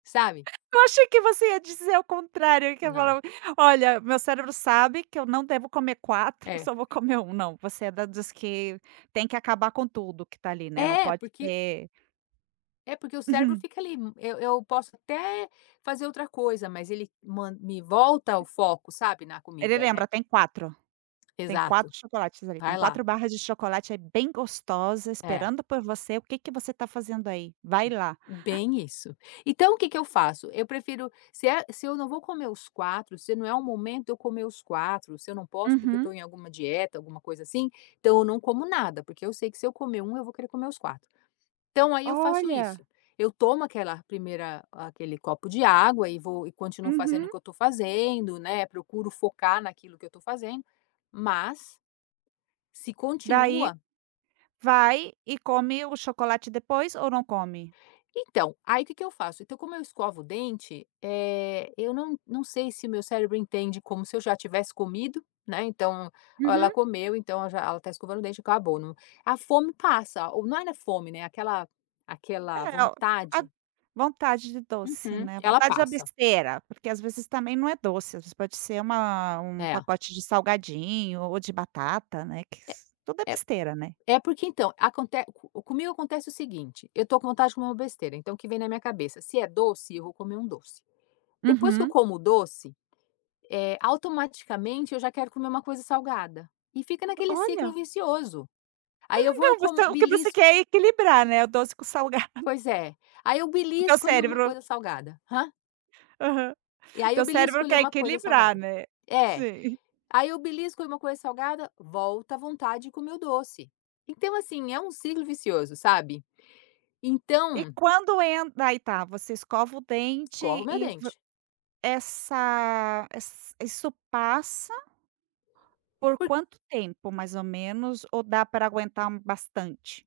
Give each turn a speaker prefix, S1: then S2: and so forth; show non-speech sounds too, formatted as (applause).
S1: Sabe?
S2: (laughs) Eu achei que você ia dizer ao contrário, que ia
S1: Não.
S2: falar: "Olha, meu cérebro sabe que eu não devo comer 4,
S1: É.
S2: só vou comer 1". Não, você é da dos que tem que acabar com tudo que tá ali, né, não
S1: É,
S2: pode
S1: porque
S2: ter
S1: É, porque o cérebro
S2: (chuckles)
S1: fica ali, hum, eu eu posso até fazer outra coisa, mas ele man me volta ao foco, sabe, na
S2: Ele
S1: comida, né.
S2: lembra, tem 4. Tem
S1: Exato,
S2: 4 chocolates ali,
S1: vai
S2: tem
S1: lá.
S2: 4 barras de chocolate, é bem gostosa,
S1: É.
S2: esperando por você, o que que você tá fazendo aí? Vai lá.
S1: Bem isso. Então, o que que eu faço: eu prefiro se é se eu não vou comer os 4, se não é o momento de eu comer os 4, se eu não posso, porque eu tô
S2: Uhum.
S1: em alguma dieta, alguma coisa assim, então eu não como nada. Porque eu sei que, se eu comer 1, eu vou querer comer os 4. Então aí eu faço
S2: Olha.
S1: isso, eu tomo aquela primeira aquele copo de água e vou e continuo fazendo o
S2: Uhum.
S1: que eu tô fazendo, né, procuro focar naquilo que eu estou fazendo, mas se
S2: Daí,
S1: continua
S2: vai e come o chocolate depois ou não come?
S1: Então, aí o que que eu faço? Então como eu escovo o dente, eh, eu não não sei se o meu cérebro entende como se eu já tivesse comido, né. Então: "Ah ela
S2: Uhum.
S1: comeu, então ela já ela tá escovando o dente, acabou". Não. A fome passa. O não não era fome, né, aquela aquela
S2: É o a
S1: vontade
S2: vontade de doce,
S1: Uhum.
S2: né,
S1: Ela
S2: vontade de a
S1: passa.
S2: besteira, porque as vezes também não é doce, as vezes pode ser uma um
S1: É.
S2: pacote de salgadinho ou de batata, né, que
S1: É
S2: s tudo é
S1: é
S2: besteira, né.
S1: é, porque, então, aconte co comigo acontece o seguinte, eu tô com vontade de comer uma besteira, então, o que vem na minha cabeça? Se é doce eu vou comer um doce. Depois que eu
S2: Uhum.
S1: como o doce, eh, automaticamente eu já quero comer uma coisa salgada, e fica naquele ciclo
S2: Olha.
S1: vicioso. Aí eu vou e
S2: Não,
S1: como
S2: você o que você
S1: belisco
S2: quer é equilibrar, né, o doce com salgado. (chuckles)
S1: Pois é, aí eu
S2: O teu
S1: belisco ali uma
S2: cérebro
S1: coisa salgada. Hã?
S2: Aham.
S1: E aí,
S2: Teu
S1: eu belisco
S2: cérebro
S1: ali
S2: quer
S1: uma coisa
S2: equilibrar,
S1: salgada
S2: né,
S1: É.
S2: sim. (chuckles)
S1: Aí eu belisco ali uma coisa salgada, volta a vontade de comer o doce. Então, assim, é um ciclo vicioso, sabe.
S2: E
S1: Então
S2: quando en daí tá, você escova o
S1: Escovo o
S2: dente
S1: meu
S2: e v
S1: dente.
S2: essa ess isso passa por
S1: Por
S2: quanto tempo mais ou menos, ou dá pra aguentar um bastante?